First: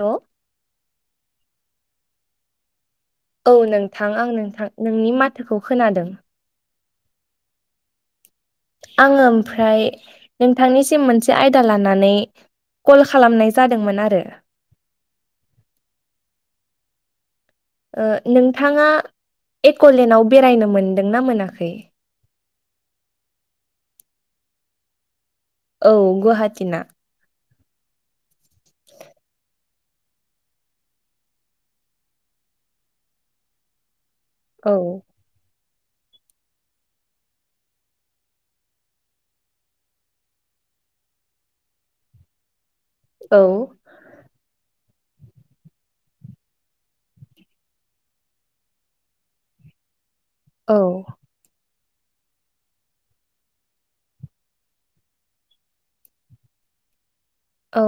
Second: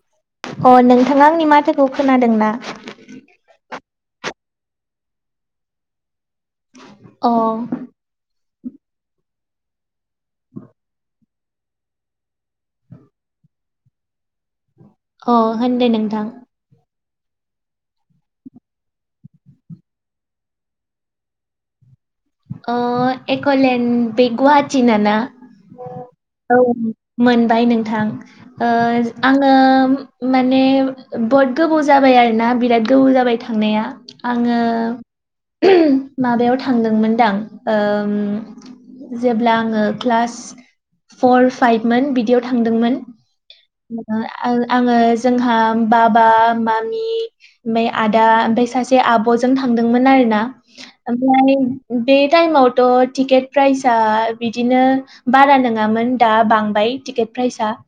हेल'। अ नोंथाङा आंनि माथोखौ खोनादों ना? औ नोंथां आं नोंथां नोंनि माथोखौ खोनादों। अह आङो ओमफ्राय नोंथांनिसिम मोनसे आयदा लानानै कल खालामनाय जादोंमोन आरो अ होनदो नोंथां ओ नोंथाङा एक'लेनाव बेरायनो मोनदोंना मोनाखै ओ एक'लेण्ड बे गुवाहाथिना ना औ गुवाहाटिना बाय नोंथां ओ आङो माने बहुत गोबाव जाबाय आरोना आं बिराद गोबाव जाबाय थांनाया आङो औ माबायाव थांदोंमोन दां ओम जेब्ला आङो क्लास फर फाइभ मोन बिदियाव थांदोंमोन औ आङो जोंहा बाबा मामि ओमाय आदा ओमफ्राय सासे आब'जों थांदोंमोन आरो ना औ ओमफ्राय बे टाइमावथ' टिकेट प्राइसआ बिदिनो बारा नङामोन दा बांबाय टिकेट प्राइजआ औ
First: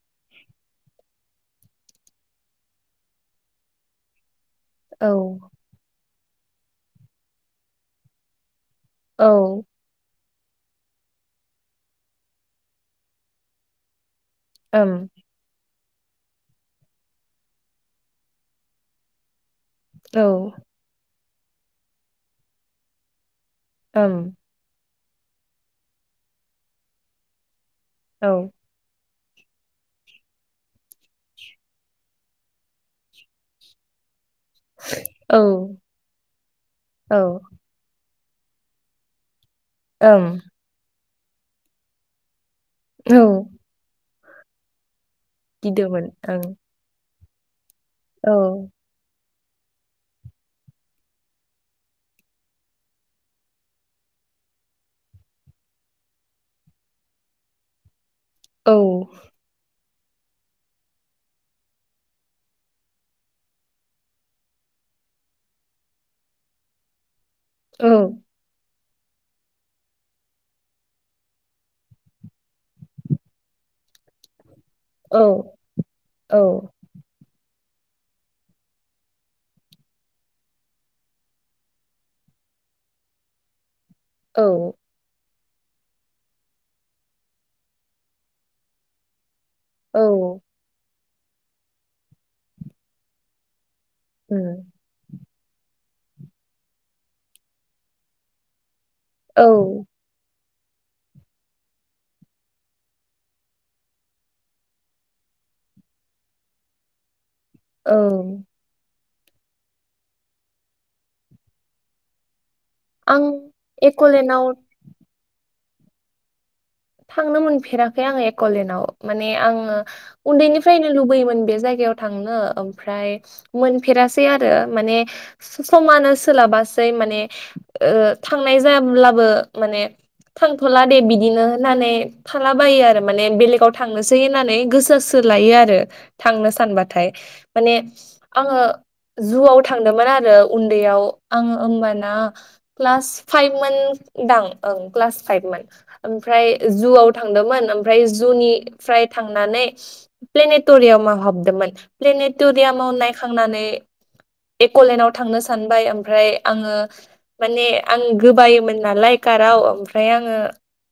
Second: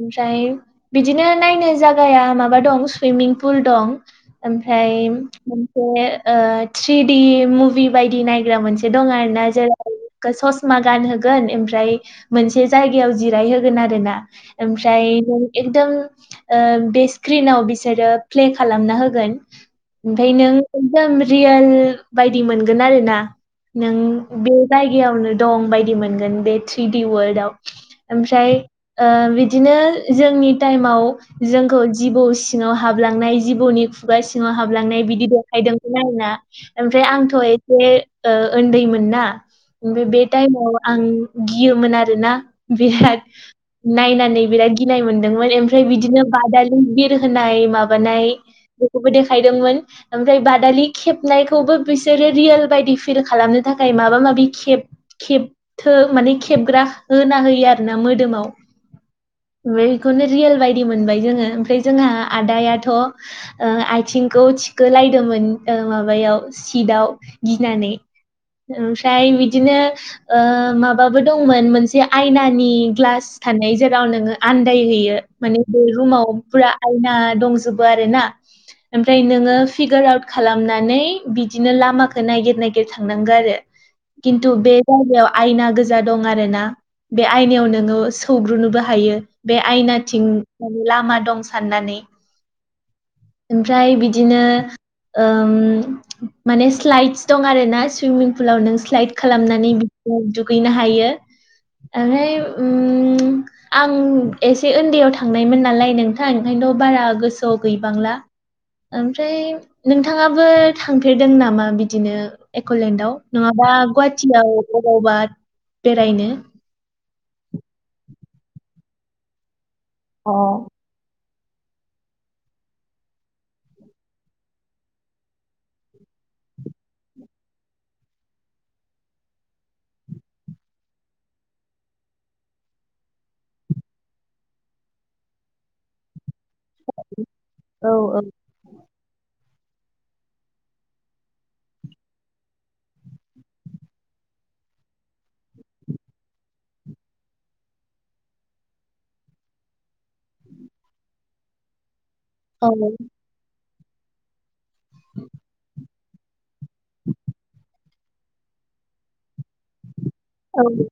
ओमफ्राय बिदिनो नायनो जागाया माबा दं सुइमिं पुल दं ओमफ्राय औ मोनसे ओ थ्रिडि मुभि बायदि नायग्रा मोनसे दं औ आरोना [unintelligible] ससमा गानहोगोन ओमफ्राय मोनसे जायगायाव जिराय होगोन आरो ना ओम एमफ्राय नों एकदम ओ बे स्क्रिनाव बिसोरो प्ले खालामना होगोन औ ओमफाय नों एकदम रियेल बायदि मोनगोन आरो ना नों ओम बे जायगायावनो दं बायदि मोनगोन बे थ्रिडि वर्ल्डआव औ ओमफ्राय ओ बिदिनो जोंनि टाइमाव जोंखौ जिबौ सिङाव हाबलांनाय जिबौनि खुगा सि ङाव हाबलांनाय बिदि औ देखायदोंमोन आरो ना ओमफ्राय औ आंथ' ओ एसे उन्दैमोन ना ओमफ्राय बे ओम टाइमाव आं गियोमोन आरोना बिराद औ नायनानै बिराद गिनाय मोनदोंमोन ओमफ्राय गिदोंमोन बिदिनो ओं बादालि बि होनाय माबानाय औ बेखौेबो दे खायदोंमोन ओमफ्राय बादालि खेबनायखौबो बिसोरो रियेल बायदि फिल खालामनो थाखाय माबा माबि खेब खेब थो माने खेबग्रा होना होयो आरोना मोदोमाव औ बेखौनो रियेल बायदि मोनबाय जोङो ओमफाय जोंहा आदायाथ' ओ आइथिंखौ थिखो लाय दोंमोन ओ माबायाव सिटआव गिनानै ओमफ्राय बिदिनो ओ माबाबो दंमोन मोनसे आयनानि ग्लास थानाय जेराव नोङो आन्दायहोयो औ माने बे रुमाव औ फुरा आयना दंजो आरो ना ओमफ्राय नोङो फिगार आउत खालामनानै बिदिनो लामा नायगिर नायगिर थांनांगौ आरो औ खिन्थु औ बे जायगायाव आयना गोजा दं आरोना बे आयनायाव नोङो सौग्रोनोबो हायो। बे औ आयनाथिं माने लामा दं साननानै ओमफ्राय बिदिनो उम ओम माने स्लाइदस दं आर ना सुइमिं पुलाव नों स्लाइट औ खालामनानै बिदि दुगैनो हायो। ओमफ्राय उम आं एसे उन्दैयाव थांनायमोन नालाय नोंथां ओंखायनो थ बारा गोसोआव औ गैबांला ओमफ्राय नोंथाङाबो थांफेरदों नामा बिदिनो? एकलेण्डाव आं नङाबा एक'लेण्डआव गुवाहाटियाव बबावबा बेरायनो? थांनो मोनफेराखै आङो एकलेणडाव माने आङो अ उन्दैनिफ्रायनो लुबैयोमोन बे जायगायाव थांनो ओमफ्राय मोफेरासै आरो माने समानो सोलाब बासै माने ओ थांनाय जाब्लाबो माने फानथला दे बिदिनो नानै थालाबायो आरो माने बेलेगाव थांनोसै होननानै गोसोसो लायो आरो थांनो सानबाथाय माने औ औ आङो जुआव थांदोंमोन आरो उन्दैयाव आङो होमबाना क्लास फाइभ मोन दां ओं क्लास फाइभमोन ओम ओमफ्राय जुवाव थांदोंमोन ओमफ्राय जुनिफ्राय थांनानै प्लेनेटरियाम आ हाबदोंमोन औ प्लेनेटरियामाव नायखांनानै एकलेेनडाव थांनो सानबाय ओमफ्राय आङो माने आं गोबायोमोन नालाय काराव ओमफ्राय आङो दङ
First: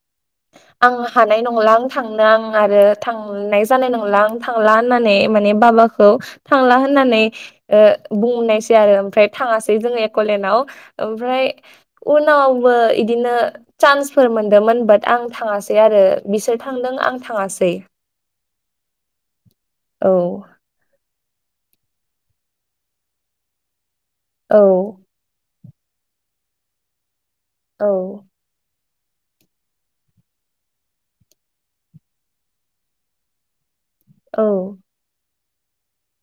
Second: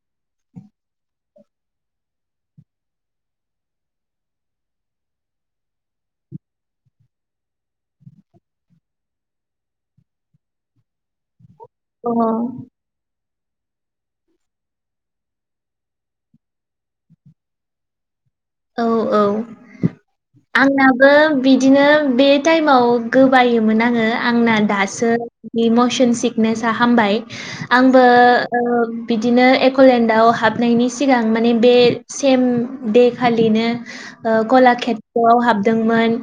आं हानाय नंला आं थांनो आं आरो थांनाय जानाय नंला आं थांला होननानै माने बाखौ थांला होननानै ओ बुंनायसै आरो ओमफ्राय थाङासै जोङो एकलेन्द आव। ओमफ्राय उनावबो इदिनो चान्सफोर मोनदोंमोन बात आं थाङासै आरो बिसोर थांदों आं थाङासै। औ औ औ आंनाबो बिदिनो बे टाइमाव गोबायोमोन आङो आंना औ दासो इमसन सिकनेसा हामबाय। औ आंबो बिदिनो एकलेण्डआव हाबनायनि सिगां माने बे सेम दे खालिनो ओ औ गलाषेत्रआव हाबदोंमोन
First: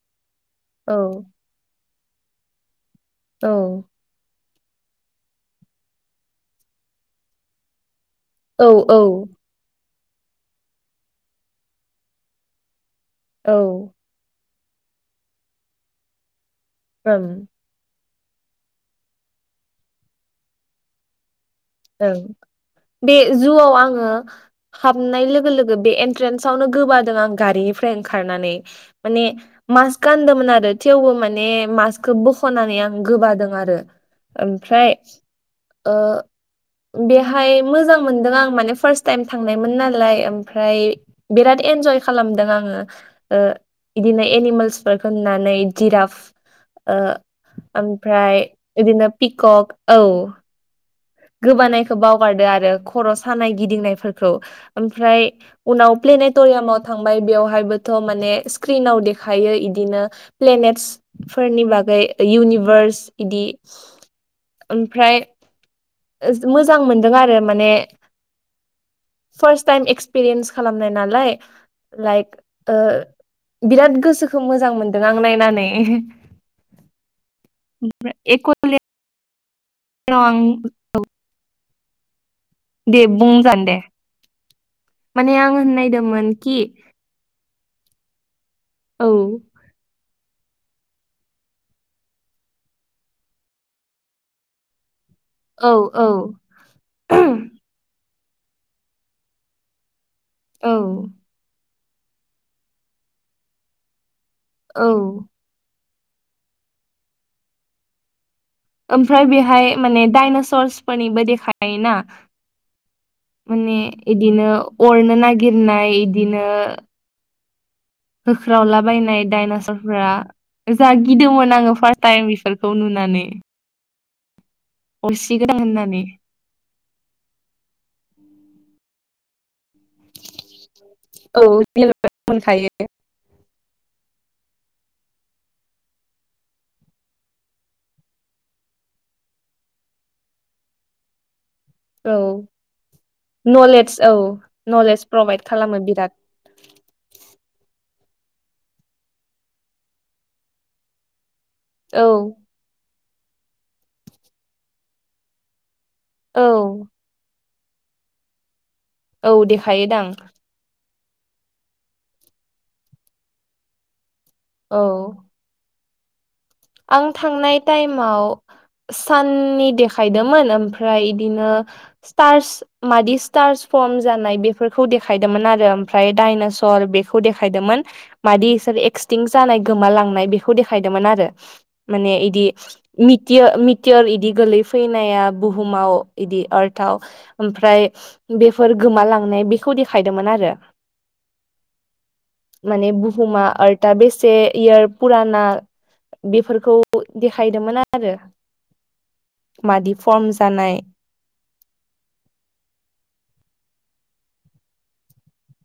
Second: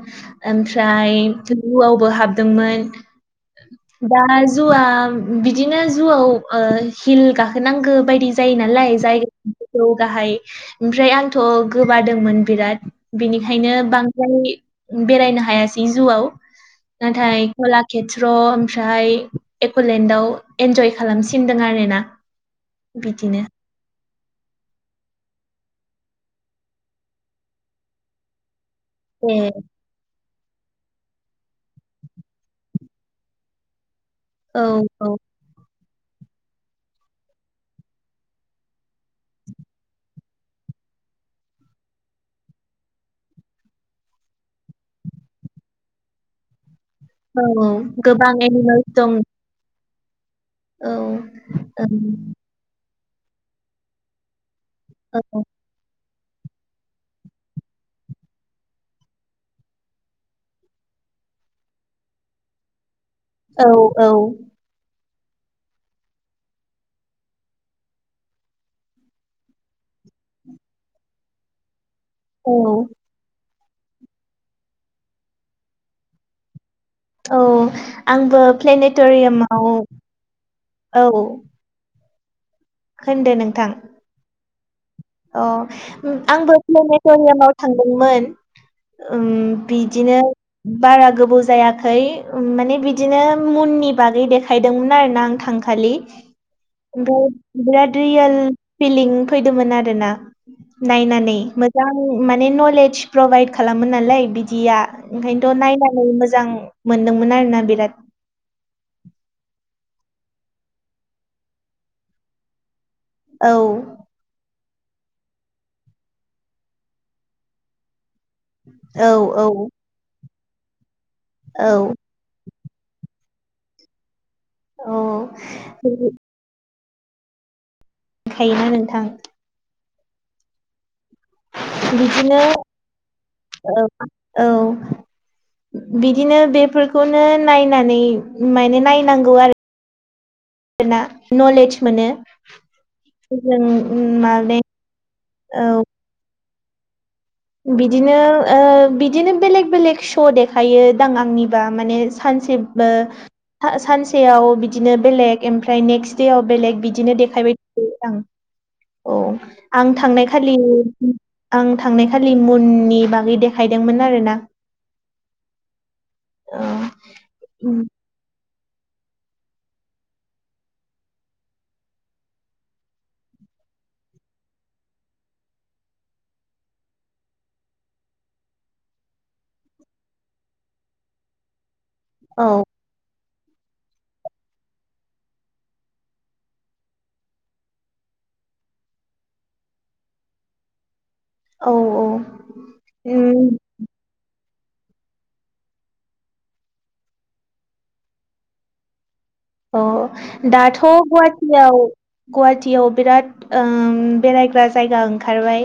औ ओमफ्राय जुआव बो हाबदोंमोन। औ दा जुवा बिदिनो जुआव ओ हिल गाखोनांगो बायदि जायो औ नालाय औ जायगाफोरखौ गाहाय ओमफ्राय आंथ गोबादोंमोन बिराद बेनिखायनो ओं बांद्राय बेरायनो हायासै जुआव नाथाय गला केेथ्र ओमफ्राय एकलेण्डआव एन्जय खालामसि ओं बे जुआव आङो हाबनाय लोगो लोगो बे एन्ट्रेन्सावनो गोबादों आं गारिनिफ्राय ओंखारनानै माने ए मासखान दमोन आरो थेवबो माने मास्कखौ बखनानै आं गोबादों आरो। औ ओमफ्राय औ ओ बेहाय मोजां मोनदों आं माने फार्स्ट टाइम थांनायमोन नालाय ओमफ्राय बिराद एन्जय खालामदों आङो। ओ बिदिनो एनिमेल्स फोरफोरखौ होननानै जिराफ ओ औ औ गोबां ओमफ्राय एनिमेल्स बिदिनो दं पिकक औ। औ औ गोबानायखौ बावगारदो आरो खर सानाय गिदिंनायफोरखौ। ओमफ्राय उनाव प्लेने टरियामाव थांबाय बेवहायबोथ माने स्क्रिनाव देखायो इदिनो प्लेनेटस फोरनि बागै इउनिभार्स इदि औ औ ओमफ्राय मोजां मोनदों आरो माने फार्स्ट टाइम एक्सपिरियेन्स खालामनाय नालाय लाइक औ ओ बिराद गोसोखौ मोजां मोनदों आं नायनानै। औ आंबो एक'लेन्डआव प्लेनेटरियाम [unintelligible] दे होनदो बुंजागोन नोंथां दे। माने अ आं होननायदोंमोन आंबो कि प्लेनेट'रियामाव थांदोंमोन। औ उम बिदिनो बारा गोबाव जायाखै माने बिदिनो मुननि बागै देखायदोंमोन। आरोना आं थांखालि औ ओमफ्राय बिदिनो रियेल फिलिं फैदोंमोन आरो औ नायनानै मोजां नलेज प्रभाइद खालामो नालाय बि बिदिया औ ओंखायनोथ' नायनानै मोजां मोनदोंमोन आरो ना बिराद ओमफ्राय बेहाय माने डाइनासर्सफोरनिबो देखायोना औ माने इदिनो अरनो नागिरनाय इदिनो औ होख्रावलाबायनाय औ दडाइनासर फोरा जा गिदोंमोन औ आङो फार्स्ट टाइम बिफोर खौ नुनानै औ अरसिगोन होननानै थायोना नोंथां? औ बिदिनो मोनखायो औ औ [inaudible] बिदिनो बेफोरखौनो नायनानै माने नायनांगौ आरो ना न'लेज मोनो औ जों नलेज औ [unintelligible] माने नलेज प्रभाइद औ खालामो बिराद बिदिनो बिदिनो बेलेक बेलेग श' देखायो दां आंनि बा माने औ सानसे बो सा सानसेयाव बिदिनो बेसेन ओमफ्राय ओमफ्राय नेक्स्ट देयाव औ बेलेग बिदिनो देखायबाय [unintelligible] थायो आं औ आं थांनाय खालि आं थांनाय खा थालिमुननि बागै देखायदोंमोन आरो ना औ आं थांनाय औ टाइमाव साननि देखायदोंमोन ओमफ्राय इदिनो स्टार्स मादि स्टार्स खम जानाय बिफोरखौ देखायदोंमोन आरो ओमफ्राय डायनासर बेखौ देखायदोंमोन मादि [unintelligible] एक्सटिं जानाय गोमा लांनाय बेखौ देखायदोंमोन आरो माने इदि औ मि [unintelligible] इदि गोलै फैनाया बुहुमाव इदि आलताव ओमफ्राय बेफोर गोमालांनाय बेखौ देखायदोंमोन आरो औ माने बुहुमा औ आलथा बेसे इयार पुराना बेफोरखौ देखायदोंमोन आरो मादि फर्म अ' दाथ' जानाय गुवाटीयाव गुवाटीयाव बिराद ओम बेरायग्रा जायगा ओंखारबाय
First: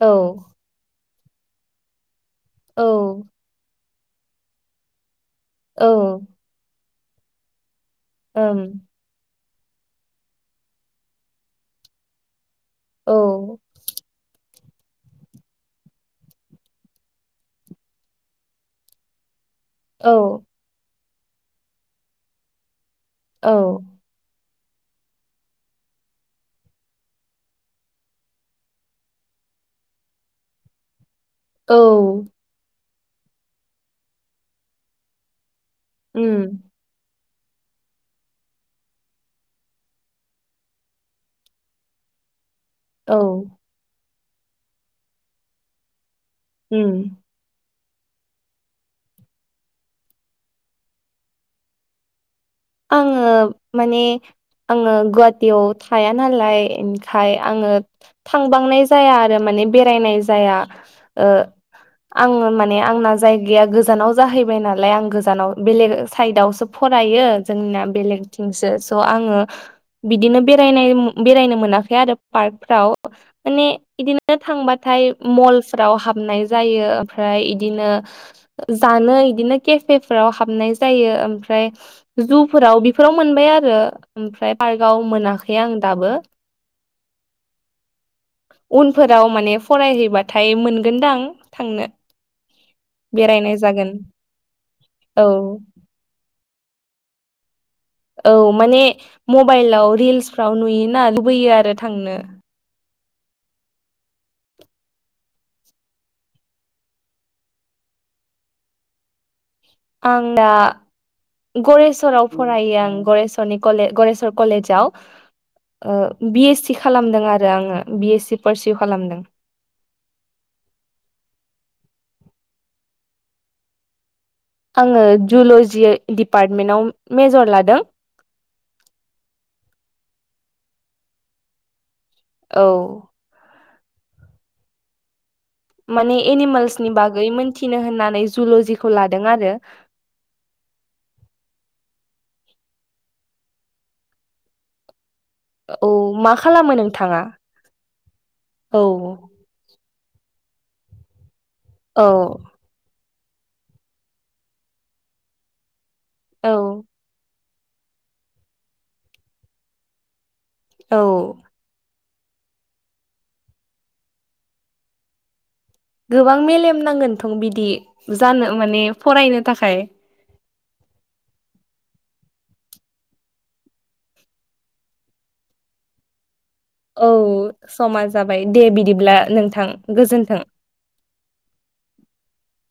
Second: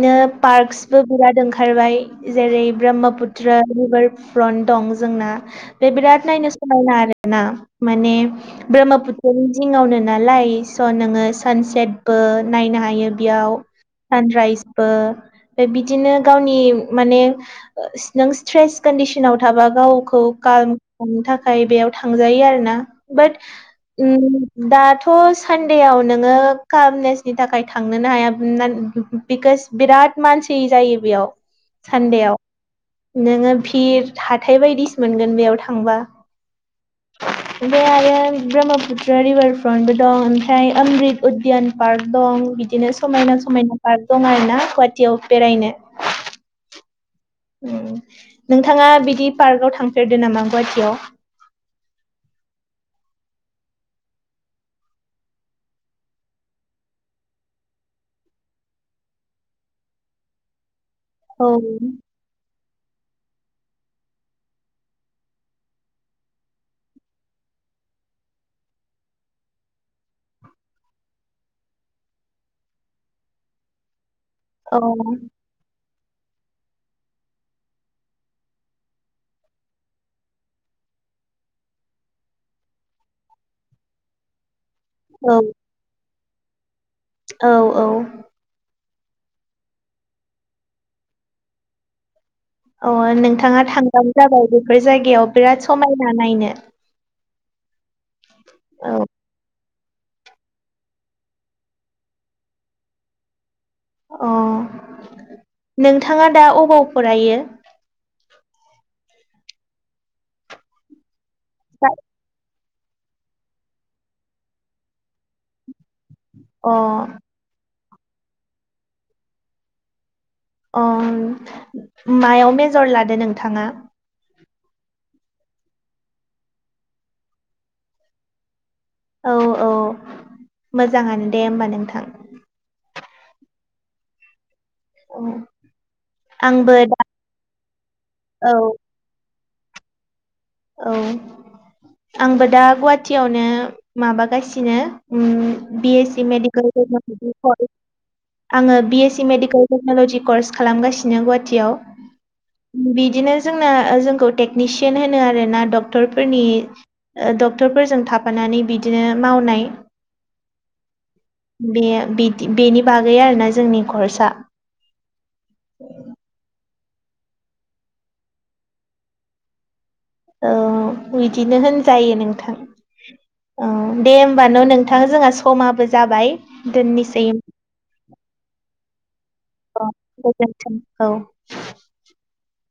औ पारसगबो बिराद ओंखारबाय जेरै औ ब्रह्मपुत्र रिभा फ्रन्ट दं जोंना औ दे बिराद नायनो समायना आरो ना माने ओम ब्रह्मपुत्र नि जिङाव नो नालाय स' नोङो सानसेबो नायनो हायो औ बियाव सानद्रायस बो बिदिनो गावनि माने ओ सिगां स्ते्स कोनदिसनाव थाबा गावखौ औ कारमफुदनि थाखाय बेयाव थां जायो आरो ना बाट औ उम दाथ' सानदेयाव नोङो कामलेसनि थाखाय थांनोनो हाया [unintelligible] इस बिराद मानसि जायो बेयाव औ सानदेआव नोङो भिर हाथाय बायदिसो मोनगोन बेयाव थां उम ओमफाय आरो ब्रह्मपुत्र रिभारफ्रन्टबो दं ओमफ्राय ओमबि्द उदियान पार्क दं बिदि इदिनो औ समायना समायना पार्क दं आरो ना गुवाटीयाव बेरायनो उम नोंथाङा बिदि पार्कआव थांफेरदो नामा गुवाहाटिीयाव आङो माने आङो गुवाहाटिीयाव थाया नालाय ओमखाय आङो थांबांनाय जाया आरो माने बेरायनाय जाया ओ औ आं माने आंना जायगाया गोजानाव जाहैबाय नालाय आं गोजानाव बेलेग साइदावसो फरायो जोंनिना बेलेगथिंसो स' आङो बिदिनो बेराय बेरायनो मोनाखै आरो माने बिदिनो औ थांबथाय मलफोराव हाबनाय जायो ओमफ्राय इदिनो जानो इदिनो केफे फोराव हाबनाय जायो ओमफ्राय जुफोराव बेफोराव मोनबाय आरो ओमफ्राय पार्कआव औ मोनाखै आं दाबो औ औ उनफोराव माने फरायहैबाथाय मोनगोनदां थांनो अ बेरायनाय नोंथाङा जागोन थांगबानो जाबाय बेफोर जायगायाव औ बिराद समायना नायनो औ माने औ मबाइलाव रिल्सफ्राव नुयोना लुबैयो आरो थांनो अ [unintelligible] नोंथाङा दा अबाव फरायो आं दा गरेस्वराव फन फरायो आं गरेस्वरनिलेज गरेस्वर कलेजाव बि एस अ सि खालामदों आरो आङो बिएस सि पारसिउ खालामदों अ मायाव मेजर लादो नोंथाङा आङो जुल'जि डपार्टमेन्टाव मेजर लादों औ औ मोजाङानो दे होमबा नोंथां औ औ माने आंबो एनिमेल्सनि दा बागै मोनथिनो होननानै औ जुल'जिखौ लादों आरो औ आंबो दा गुवाहाटियावनो माबागासिनो उ बि औ एस सि मा खालामो नोंथाङा मेडिकेल आङो औ बिएससि मेडिकेल टेक्न'लजि कर्स खालामगासिनो गुवाहाटियाव औ बि बिदिनो जोंना जोंखौ टेकनिसियान होनो आरो ना डक्टर औ फोरनिड डक्टरफोरजों थाफानानै बिदिनो मावनाय औ बि बेनि बागै आरोना जोंनि ख्रस आ गोबां मेलेम नांगोनथ' बिदि जानो माने फरायनो थाखाय औ बिदिनो होनजायो नोंथां औ दे होमबान' नोंथां जोंहा समाबो जाबाय औ दोननोसै समा जाबाय दे बिदिब्ला नोंथां गोजोन्थों गोजोनथों औ [unintelligible]